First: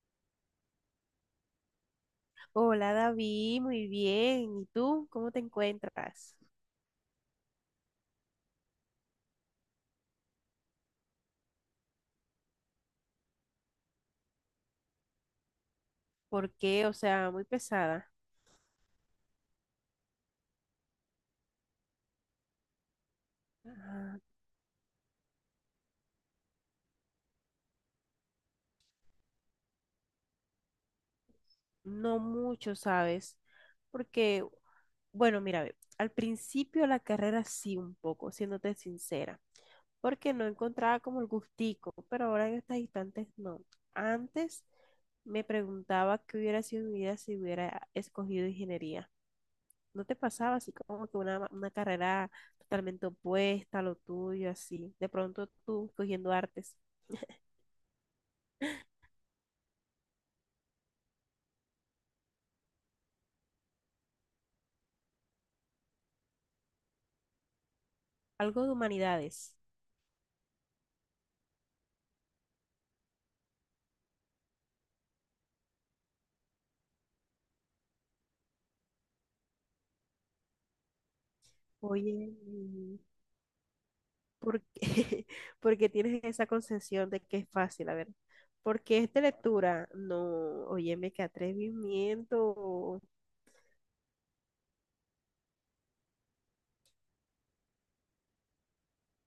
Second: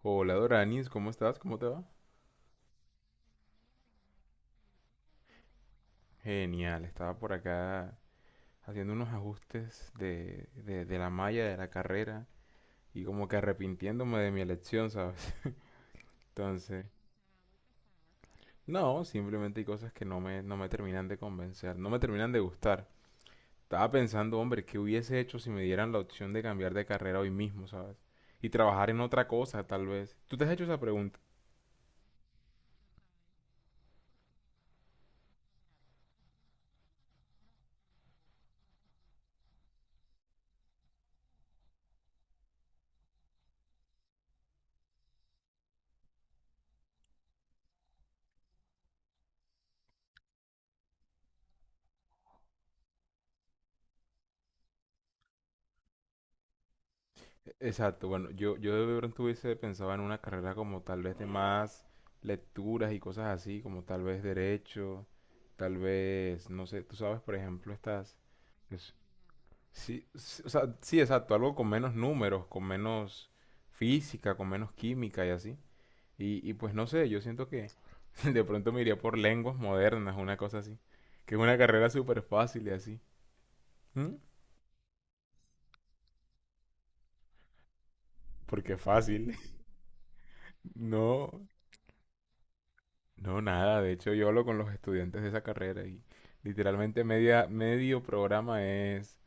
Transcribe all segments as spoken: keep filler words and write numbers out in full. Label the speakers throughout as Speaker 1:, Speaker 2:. Speaker 1: Hola Doranis, ¿cómo estás? ¿Cómo te va?
Speaker 2: Hola David, muy bien. ¿Y tú cómo te encuentras?
Speaker 1: Genial, estaba por acá haciendo unos ajustes de, de, de la malla de la carrera y como que arrepintiéndome de mi elección, ¿sabes?
Speaker 2: ¿Por
Speaker 1: Entonces,
Speaker 2: qué? O sea, muy pesada.
Speaker 1: no, simplemente hay cosas que no me, no me terminan de convencer, no me terminan de gustar. Estaba
Speaker 2: Ah,
Speaker 1: pensando, hombre, ¿qué hubiese hecho si me dieran la opción de cambiar de carrera hoy mismo, ¿sabes? Y trabajar en otra cosa, tal vez. ¿Tú te has hecho esa pregunta?
Speaker 2: no mucho, ¿sabes? Porque, bueno, mira, ve, al principio la carrera sí un poco, siéndote sincera, porque no encontraba como el gustico, pero ahora en estas instantes no. Antes me preguntaba qué hubiera sido mi vida si hubiera escogido ingeniería. ¿No te pasaba así como que una, una carrera totalmente opuesta a lo tuyo, así? De pronto tú cogiendo artes,
Speaker 1: Exacto, bueno, yo, yo de pronto hubiese pensado en una carrera como tal vez de más lecturas y cosas así, como tal vez derecho, tal vez, no sé, tú sabes, por ejemplo, estas...
Speaker 2: algo de
Speaker 1: es-
Speaker 2: humanidades.
Speaker 1: sí, sí, o sea, sí, exacto, algo con menos números, con menos física, con menos química y así. Y, y pues no sé, yo siento que de pronto me iría por lenguas modernas, una cosa así. Que es una carrera súper
Speaker 2: Oye,
Speaker 1: fácil y
Speaker 2: mm,
Speaker 1: así. ¿Mm?
Speaker 2: ¿por qué, por qué tienes esa concepción de que es fácil? A ver,
Speaker 1: Porque
Speaker 2: ¿por qué es de
Speaker 1: fácil.
Speaker 2: lectura? No, óyeme, qué
Speaker 1: No.
Speaker 2: atrevimiento
Speaker 1: No, nada, de hecho yo hablo con los estudiantes de esa carrera y literalmente media, medio programa es,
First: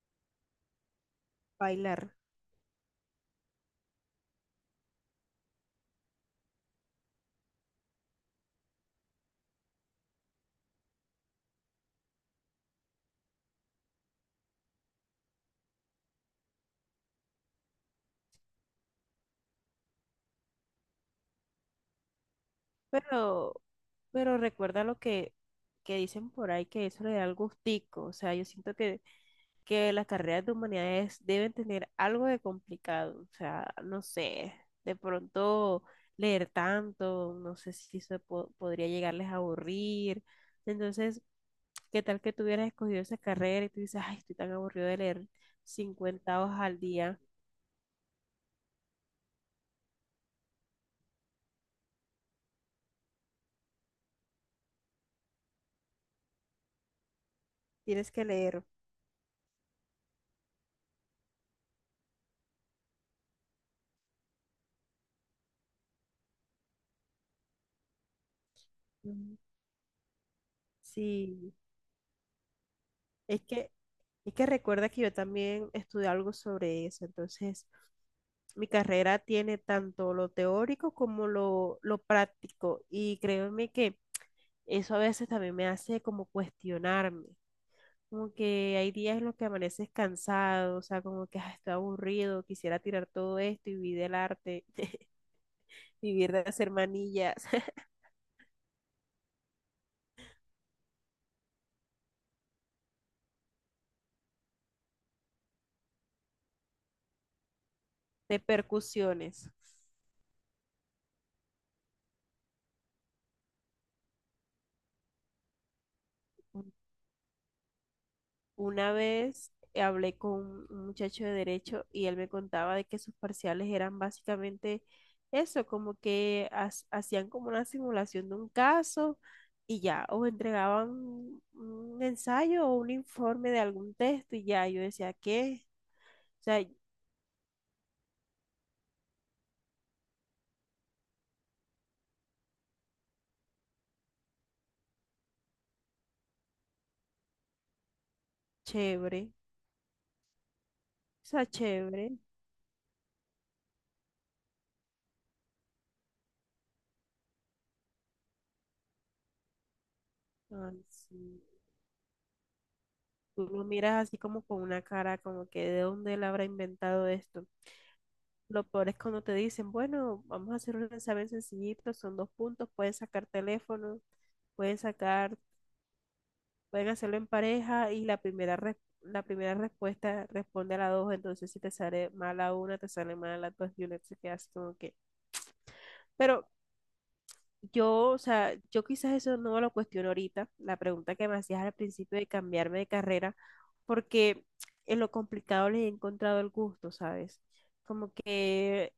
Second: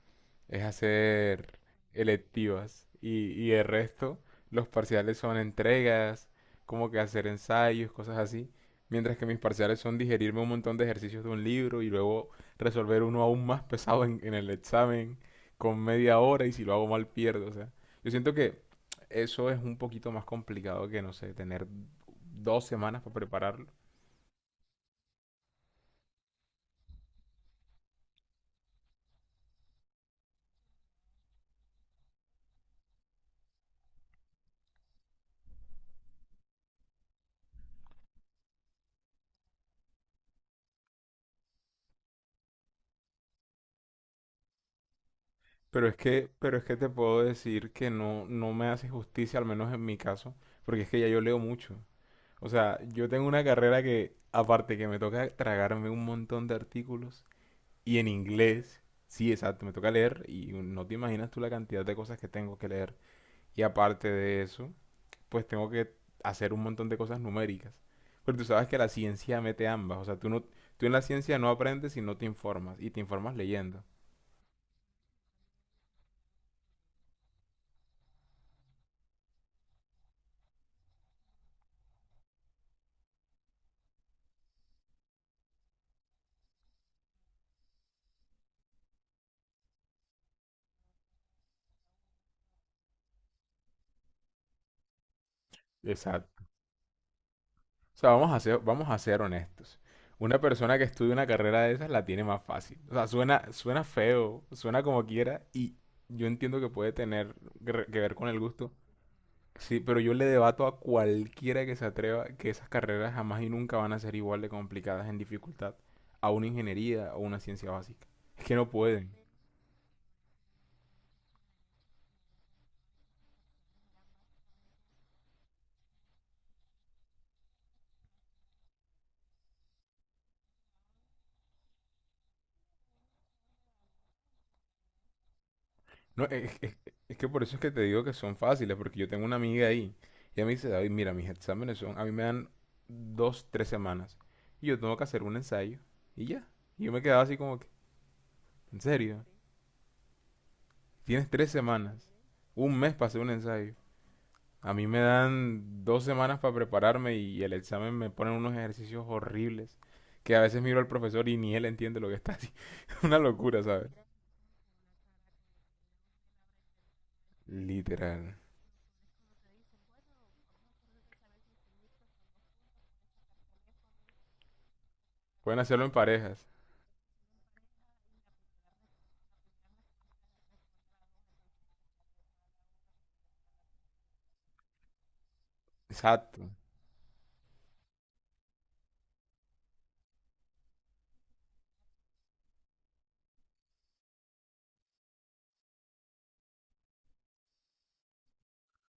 Speaker 1: es hacer
Speaker 2: bailar.
Speaker 1: electivas y, y el resto, los parciales son entregas, como que hacer ensayos, cosas así, mientras que mis parciales son digerirme un montón de ejercicios de un libro y luego resolver uno aún más pesado en, en el examen con media hora y si lo hago mal pierdo, o sea, yo siento que eso es un poquito más complicado que, no sé, tener dos semanas para
Speaker 2: Pero,
Speaker 1: prepararlo.
Speaker 2: pero recuerda lo que, que dicen por ahí, que eso le da el gustico. O sea, yo siento que que las carreras de humanidades deben tener algo de complicado, o sea, no sé, de pronto leer tanto, no sé si eso po- podría llegarles a aburrir. Entonces, ¿qué tal que tú hubieras escogido esa carrera y tú dices, ay, estoy tan aburrido de leer
Speaker 1: Pero es que,
Speaker 2: cincuenta
Speaker 1: pero
Speaker 2: hojas
Speaker 1: es que
Speaker 2: al
Speaker 1: te
Speaker 2: día?
Speaker 1: puedo decir que no, no me hace justicia, al menos en mi caso, porque es que ya yo leo mucho. O sea, yo tengo una carrera que, aparte que me toca tragarme un montón de artículos, y en
Speaker 2: Tienes que leer.
Speaker 1: inglés, sí, exacto, me toca leer, y no te imaginas tú la cantidad de cosas que tengo que leer. Y aparte de eso, pues tengo que hacer un montón de cosas numéricas. Pero tú sabes que la
Speaker 2: Mm,
Speaker 1: ciencia mete ambas, o sea, tú no, tú en la ciencia no
Speaker 2: sí,
Speaker 1: aprendes si no te informas, y te informas
Speaker 2: es que,
Speaker 1: leyendo.
Speaker 2: es que recuerda que yo también estudié algo sobre eso, entonces mi carrera tiene tanto lo teórico como lo, lo práctico, y créeme que eso a veces también me hace como cuestionarme, como que hay días en los que amaneces cansado, o sea, como que "Ah, estoy aburrido, quisiera tirar todo esto y vivir del arte, vivir de hacer manillas,
Speaker 1: O sea, vamos a ser, vamos a ser honestos. Una persona que estudia una carrera de esas la tiene más fácil. O sea, suena, suena feo, suena como quiera, y yo entiendo que puede tener que re- que ver con el
Speaker 2: de
Speaker 1: gusto.
Speaker 2: percusiones."
Speaker 1: Sí, pero yo le debato a cualquiera que se atreva que esas carreras jamás y nunca van a ser igual de complicadas en dificultad a una ingeniería o una ciencia básica. Es que no
Speaker 2: Una
Speaker 1: pueden.
Speaker 2: vez hablé con un muchacho de derecho y él me contaba de que sus parciales eran básicamente eso, como que has- hacían como una simulación de un caso y ya, o entregaban un ensayo o un informe de algún texto y ya, yo decía, ¿qué?
Speaker 1: No,
Speaker 2: O
Speaker 1: es,
Speaker 2: sea,
Speaker 1: es- es que por eso es que te digo que son fáciles, porque yo tengo una amiga ahí. Y ella me dice, David, mira, mis exámenes son, a mí me dan dos, tres semanas. Y yo tengo que hacer un ensayo. Y ya. Y yo me quedaba así como que, ¿en serio?
Speaker 2: chévere, o
Speaker 1: Tienes
Speaker 2: sea,
Speaker 1: tres semanas.
Speaker 2: chévere.
Speaker 1: Un mes para hacer un ensayo. A mí me dan dos semanas para prepararme y el examen me ponen unos ejercicios horribles. Que a veces miro
Speaker 2: Ay,
Speaker 1: al profesor y
Speaker 2: sí.
Speaker 1: ni él entiende lo que está haciendo. Una
Speaker 2: Tú
Speaker 1: locura,
Speaker 2: lo
Speaker 1: ¿sabes?
Speaker 2: miras así como con una cara, como que de dónde él habrá inventado esto.
Speaker 1: Literal.
Speaker 2: Lo peor es cuando te dicen, bueno, vamos a hacer un examen sencillito, son dos puntos, pueden sacar teléfono, pueden sacar,
Speaker 1: Pueden hacerlo en parejas.
Speaker 2: pueden hacerlo en pareja y la primera, res- la primera respuesta responde a la dos, entonces si te sale mal a una, te sale mal a las dos y una se queda así como que. Pero
Speaker 1: Exacto.
Speaker 2: yo, o sea, yo quizás eso no me lo cuestiono ahorita, la pregunta que me hacías al principio de cambiarme de carrera, porque en lo complicado le he encontrado el gusto, ¿sabes? Como que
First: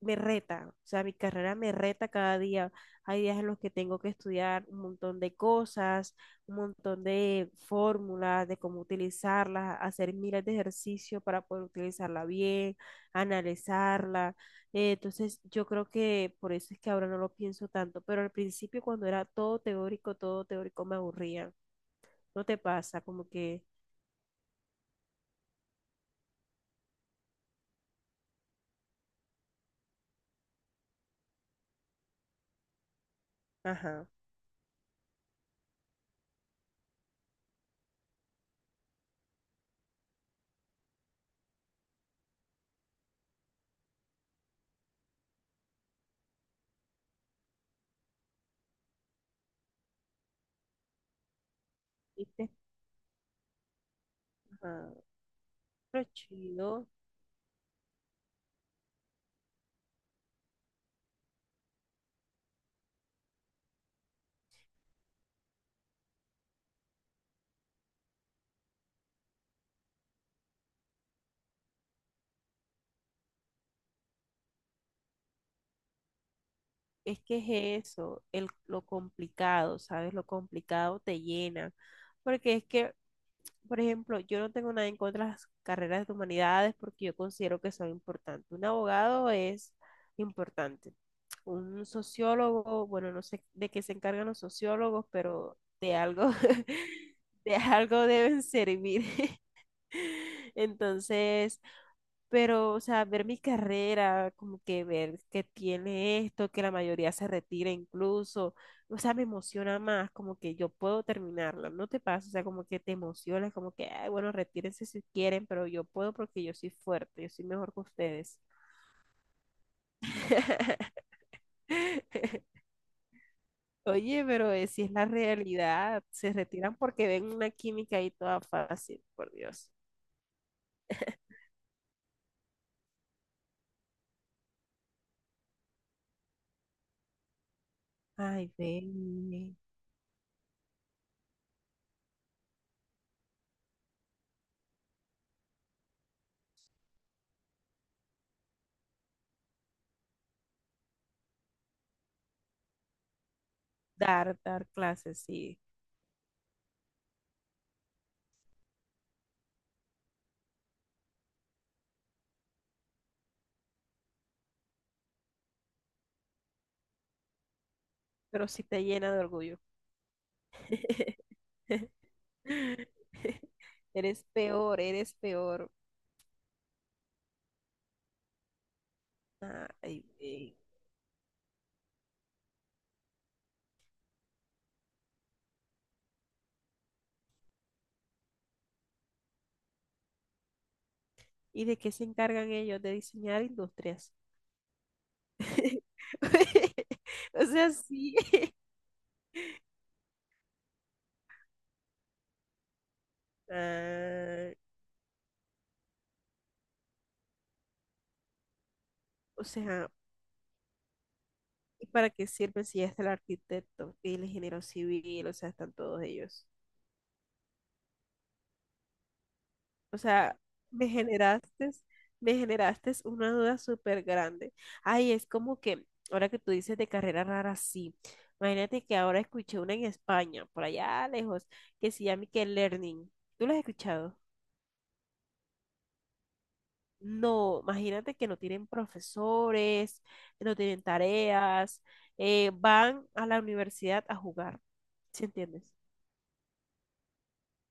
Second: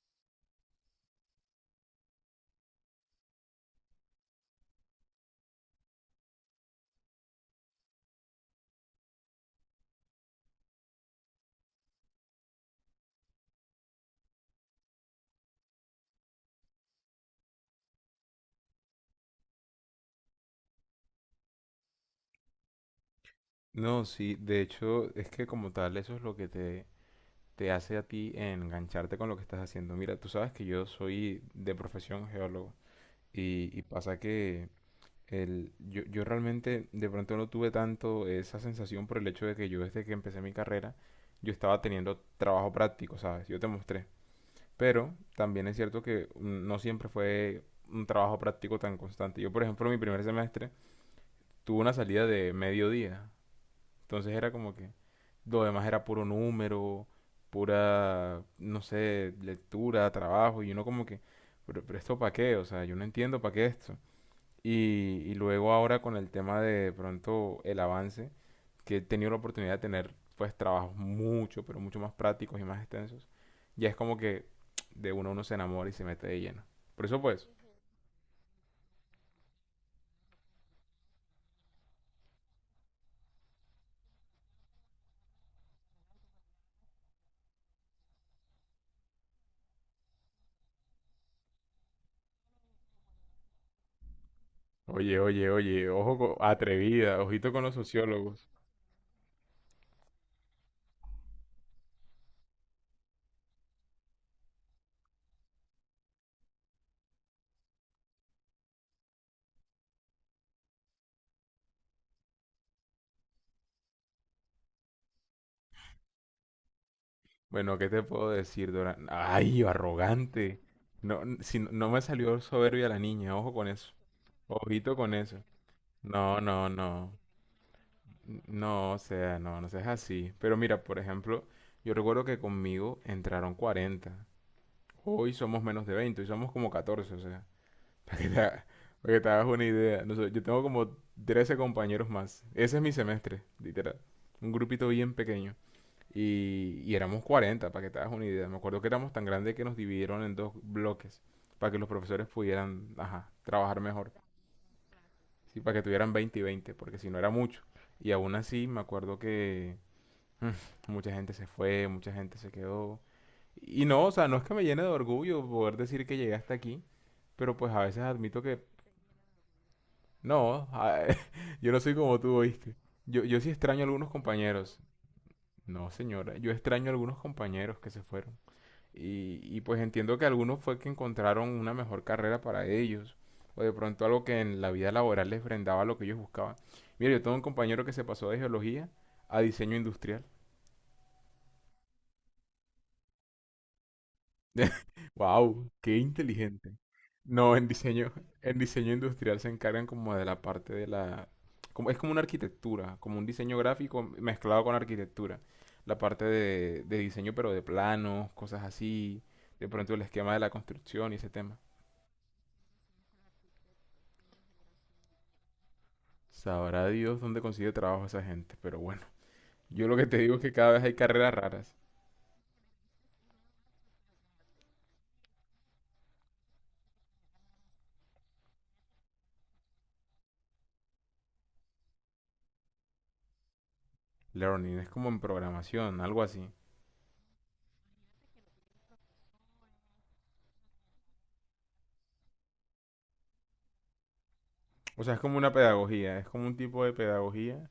Speaker 2: me reta, o sea, mi carrera me reta cada día. Hay días en los que tengo que estudiar un montón de cosas, un montón de fórmulas, de cómo utilizarlas, hacer miles de ejercicios para poder utilizarla bien, analizarla. Eh, entonces, yo creo que por eso es que ahora no lo pienso tanto, pero al principio cuando era todo teórico, todo teórico me aburría. ¿No te pasa? Como que,
Speaker 1: No, sí, de hecho es que como tal eso es lo que te, te hace a ti engancharte con lo que estás haciendo. Mira, tú sabes que yo soy de profesión geólogo y, y
Speaker 2: ajá,
Speaker 1: pasa que el, yo, yo realmente de pronto no tuve tanto esa sensación por el hecho de que yo desde que empecé mi carrera yo estaba teniendo trabajo práctico, ¿sabes? Yo te mostré. Pero también es cierto que mm, no siempre fue un trabajo práctico tan constante. Yo, por ejemplo, mi primer semestre tuve una salida
Speaker 2: ¿viste?
Speaker 1: de mediodía. Entonces era como que,
Speaker 2: Ajá,
Speaker 1: lo demás era
Speaker 2: pero
Speaker 1: puro
Speaker 2: chido.
Speaker 1: número, pura, no sé, lectura, trabajo. Y uno como que, pero, pero esto para qué? O sea, yo no entiendo para qué esto. Y, y luego ahora con el tema de, de pronto el avance, que he tenido la oportunidad de tener pues trabajos mucho, pero mucho más prácticos y más extensos, ya es como que de uno uno se enamora y se mete de lleno. Por
Speaker 2: Es
Speaker 1: eso
Speaker 2: que
Speaker 1: pues,
Speaker 2: es eso, el, lo complicado, ¿sabes? Lo complicado te llena. Porque es que, por ejemplo, yo no tengo nada en contra de las carreras de humanidades porque yo considero que son importantes. Un abogado es importante. Un sociólogo, bueno, no sé de qué se encargan los sociólogos,
Speaker 1: oye, oye,
Speaker 2: pero
Speaker 1: oye,
Speaker 2: de
Speaker 1: ojo
Speaker 2: algo,
Speaker 1: co- atrevida, ojito
Speaker 2: de
Speaker 1: con los
Speaker 2: algo deben
Speaker 1: sociólogos.
Speaker 2: servir. Entonces, pero, o sea, ver mi carrera, como que ver que tiene esto, que la mayoría se retira incluso, o sea, me emociona más, como que yo puedo terminarla, ¿no te pasa? O sea, como que te emociona, como que, ay, bueno, retírense si quieren, pero yo puedo porque yo soy fuerte, yo soy mejor
Speaker 1: Bueno,
Speaker 2: que
Speaker 1: ¿qué te puedo
Speaker 2: ustedes.
Speaker 1: decir, Dora? Ay, arrogante. No, n- si no no me salió soberbia la niña, ojo con eso.
Speaker 2: Oye, pero eh, si es
Speaker 1: Ojito
Speaker 2: la
Speaker 1: con eso.
Speaker 2: realidad, se
Speaker 1: No, no,
Speaker 2: retiran porque
Speaker 1: no.
Speaker 2: ven una química ahí toda
Speaker 1: No, o
Speaker 2: fácil, por
Speaker 1: sea, no, no
Speaker 2: Dios.
Speaker 1: seas así. Pero mira, por ejemplo, yo recuerdo que conmigo entraron cuarenta. Hoy somos menos de veinte, hoy somos como catorce, o sea. Para que te,
Speaker 2: Ay,
Speaker 1: ha- para que te hagas
Speaker 2: ven,
Speaker 1: una idea. No sé, yo tengo como trece compañeros más. Ese es mi semestre, literal. Un grupito bien pequeño. Y, y éramos cuarenta para que te hagas una idea. Me acuerdo que éramos tan grandes que nos dividieron en dos bloques para que los profesores pudieran ajá, trabajar mejor.
Speaker 2: dar, dar clases, sí,
Speaker 1: Sí, para que tuvieran veinte y veinte porque si no era mucho. Y aún así me acuerdo que mucha gente se fue, mucha gente se quedó. Y no, o sea, no es que me llene de orgullo poder decir que llegué hasta aquí, pero pues a veces admito
Speaker 2: pero
Speaker 1: que
Speaker 2: sí te llena de orgullo.
Speaker 1: no, a- yo no soy como tú, ¿oíste? Yo, yo sí extraño a algunos
Speaker 2: Eres
Speaker 1: compañeros.
Speaker 2: peor, eres peor.
Speaker 1: No, señora, yo extraño a algunos compañeros que se fueron. Y, y pues
Speaker 2: Ay,
Speaker 1: entiendo que
Speaker 2: güey.
Speaker 1: algunos fue que encontraron una mejor carrera para ellos, o de pronto algo que en la vida laboral les brindaba lo que ellos buscaban. Mira, yo tengo un compañero que se pasó de geología a diseño industrial.
Speaker 2: ¿Y de qué se encargan ellos? De diseñar industrias.
Speaker 1: Wow, qué inteligente.
Speaker 2: O
Speaker 1: No, en
Speaker 2: sea,
Speaker 1: diseño,
Speaker 2: sí.
Speaker 1: en diseño industrial se encargan como de la parte de la, como, es como una arquitectura, como un diseño gráfico
Speaker 2: Ah,
Speaker 1: mezclado con arquitectura. La parte de, de diseño, pero de planos, cosas así,
Speaker 2: o
Speaker 1: de
Speaker 2: sea,
Speaker 1: pronto el esquema de la construcción y ese tema.
Speaker 2: ¿y para qué sirven si ya está el arquitecto y el ingeniero civil? O sea, están todos ellos.
Speaker 1: Sabrá Dios dónde consigue trabajo esa gente, pero bueno, yo lo
Speaker 2: O
Speaker 1: que te digo
Speaker 2: sea,
Speaker 1: es que cada vez
Speaker 2: me
Speaker 1: hay carreras
Speaker 2: generaste,
Speaker 1: raras.
Speaker 2: me generaste una duda súper grande. Ay, es como que, ahora que tú dices de carrera rara, sí. Imagínate que ahora escuché una en España, por allá lejos, que se llama que Learning. ¿Tú la has escuchado?
Speaker 1: Learning es como en programación, algo así.
Speaker 2: No, imagínate que no tienen profesores, no tienen tareas, eh, van a la universidad a jugar.
Speaker 1: O sea, es
Speaker 2: ¿Sí
Speaker 1: como una
Speaker 2: entiendes?
Speaker 1: pedagogía, es como un tipo de pedagogía,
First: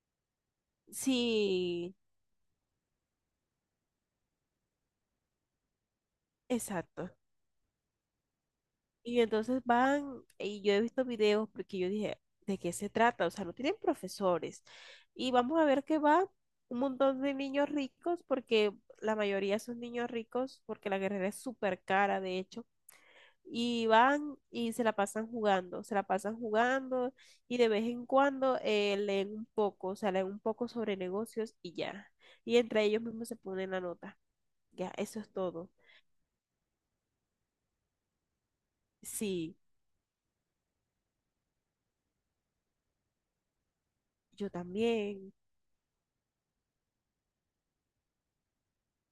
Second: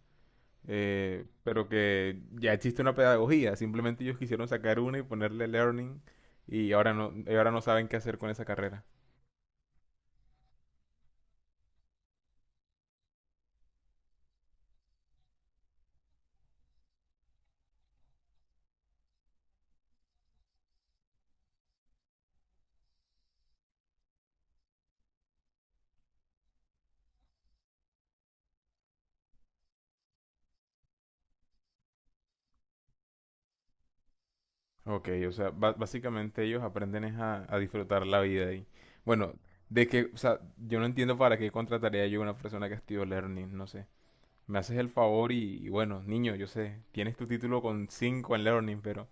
Speaker 1: eh, pero
Speaker 2: Sí,
Speaker 1: que ya existe una pedagogía. Simplemente ellos quisieron sacar una y ponerle learning y ahora
Speaker 2: exacto.
Speaker 1: no, y ahora no saben qué hacer con esa carrera.
Speaker 2: Y entonces van, y yo he visto videos porque yo dije, ¿de qué se trata? O sea, no tienen profesores. Y vamos a ver que va un montón de niños ricos, porque la mayoría son niños ricos, porque la carrera es súper cara, de hecho. Y van y se la pasan jugando, se la pasan jugando y de vez en cuando eh, leen un poco, o sea, leen un poco sobre negocios y ya. Y entre ellos mismos se ponen la nota. Ya,
Speaker 1: Ok,
Speaker 2: eso es
Speaker 1: o sea,
Speaker 2: todo.
Speaker 1: ba- básicamente ellos aprenden es a, a disfrutar la vida y bueno,
Speaker 2: Sí,
Speaker 1: de que, o sea, yo no entiendo para qué contrataría yo a una persona que estudió learning, no sé.
Speaker 2: yo
Speaker 1: Me haces el favor
Speaker 2: también.
Speaker 1: y, y bueno, niño, yo sé, tienes tu título con cinco en Learning, pero,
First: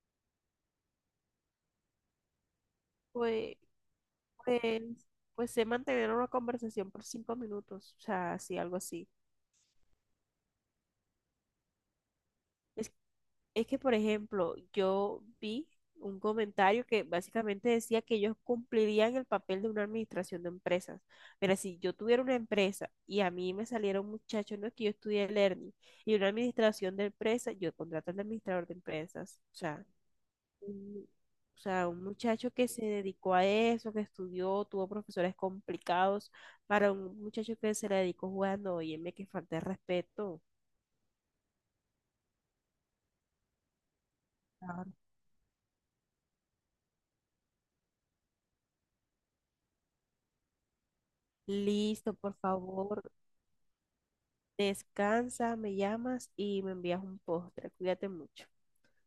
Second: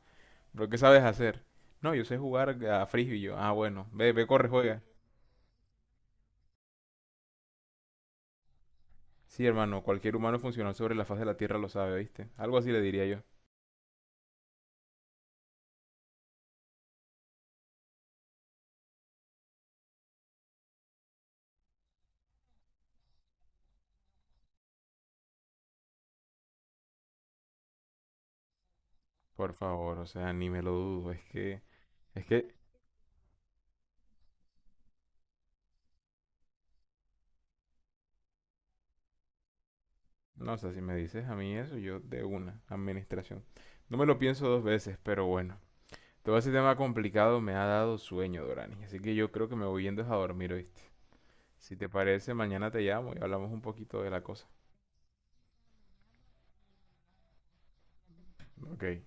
Speaker 1: pero ¿qué sabes hacer? No, yo sé jugar a frisbee. Y yo, ah,
Speaker 2: Pues
Speaker 1: bueno, ve, ve, corre, juega.
Speaker 2: Pues, pues sé mantener una conversación por cinco minutos, o sea, así, algo así.
Speaker 1: Sí, hermano, cualquier humano funcional sobre la faz de la Tierra lo sabe, ¿viste? Algo así le
Speaker 2: Es,
Speaker 1: diría yo.
Speaker 2: es que, por ejemplo, yo vi un comentario que básicamente decía que ellos cumplirían el papel de una administración de empresas. Mira, si yo tuviera una empresa y a mí me saliera un muchacho, no es que yo estudié Learning, y una administración de empresas, yo contrato al administrador de empresas,
Speaker 1: Por
Speaker 2: o sea,
Speaker 1: favor, o sea, ni me lo
Speaker 2: un-
Speaker 1: dudo, es
Speaker 2: o
Speaker 1: que,
Speaker 2: sea, un
Speaker 1: es
Speaker 2: muchacho
Speaker 1: que,
Speaker 2: que se dedicó a eso, que estudió, tuvo profesores complicados, para un muchacho que se le dedicó jugando, óyeme, que falta de respeto.
Speaker 1: no, o sea, si me dices a mí eso, yo de una, administración. No me lo pienso dos
Speaker 2: Claro.
Speaker 1: veces, pero bueno. Todo ese tema complicado me ha dado sueño, Dorani, así que yo creo que me voy yendo a dormir, ¿oíste? Si te
Speaker 2: Listo, por
Speaker 1: parece, mañana te
Speaker 2: favor,
Speaker 1: llamo y hablamos un poquito de la cosa.
Speaker 2: descansa, me llamas y me envías un postre. Cuídate mucho.
Speaker 1: Ok.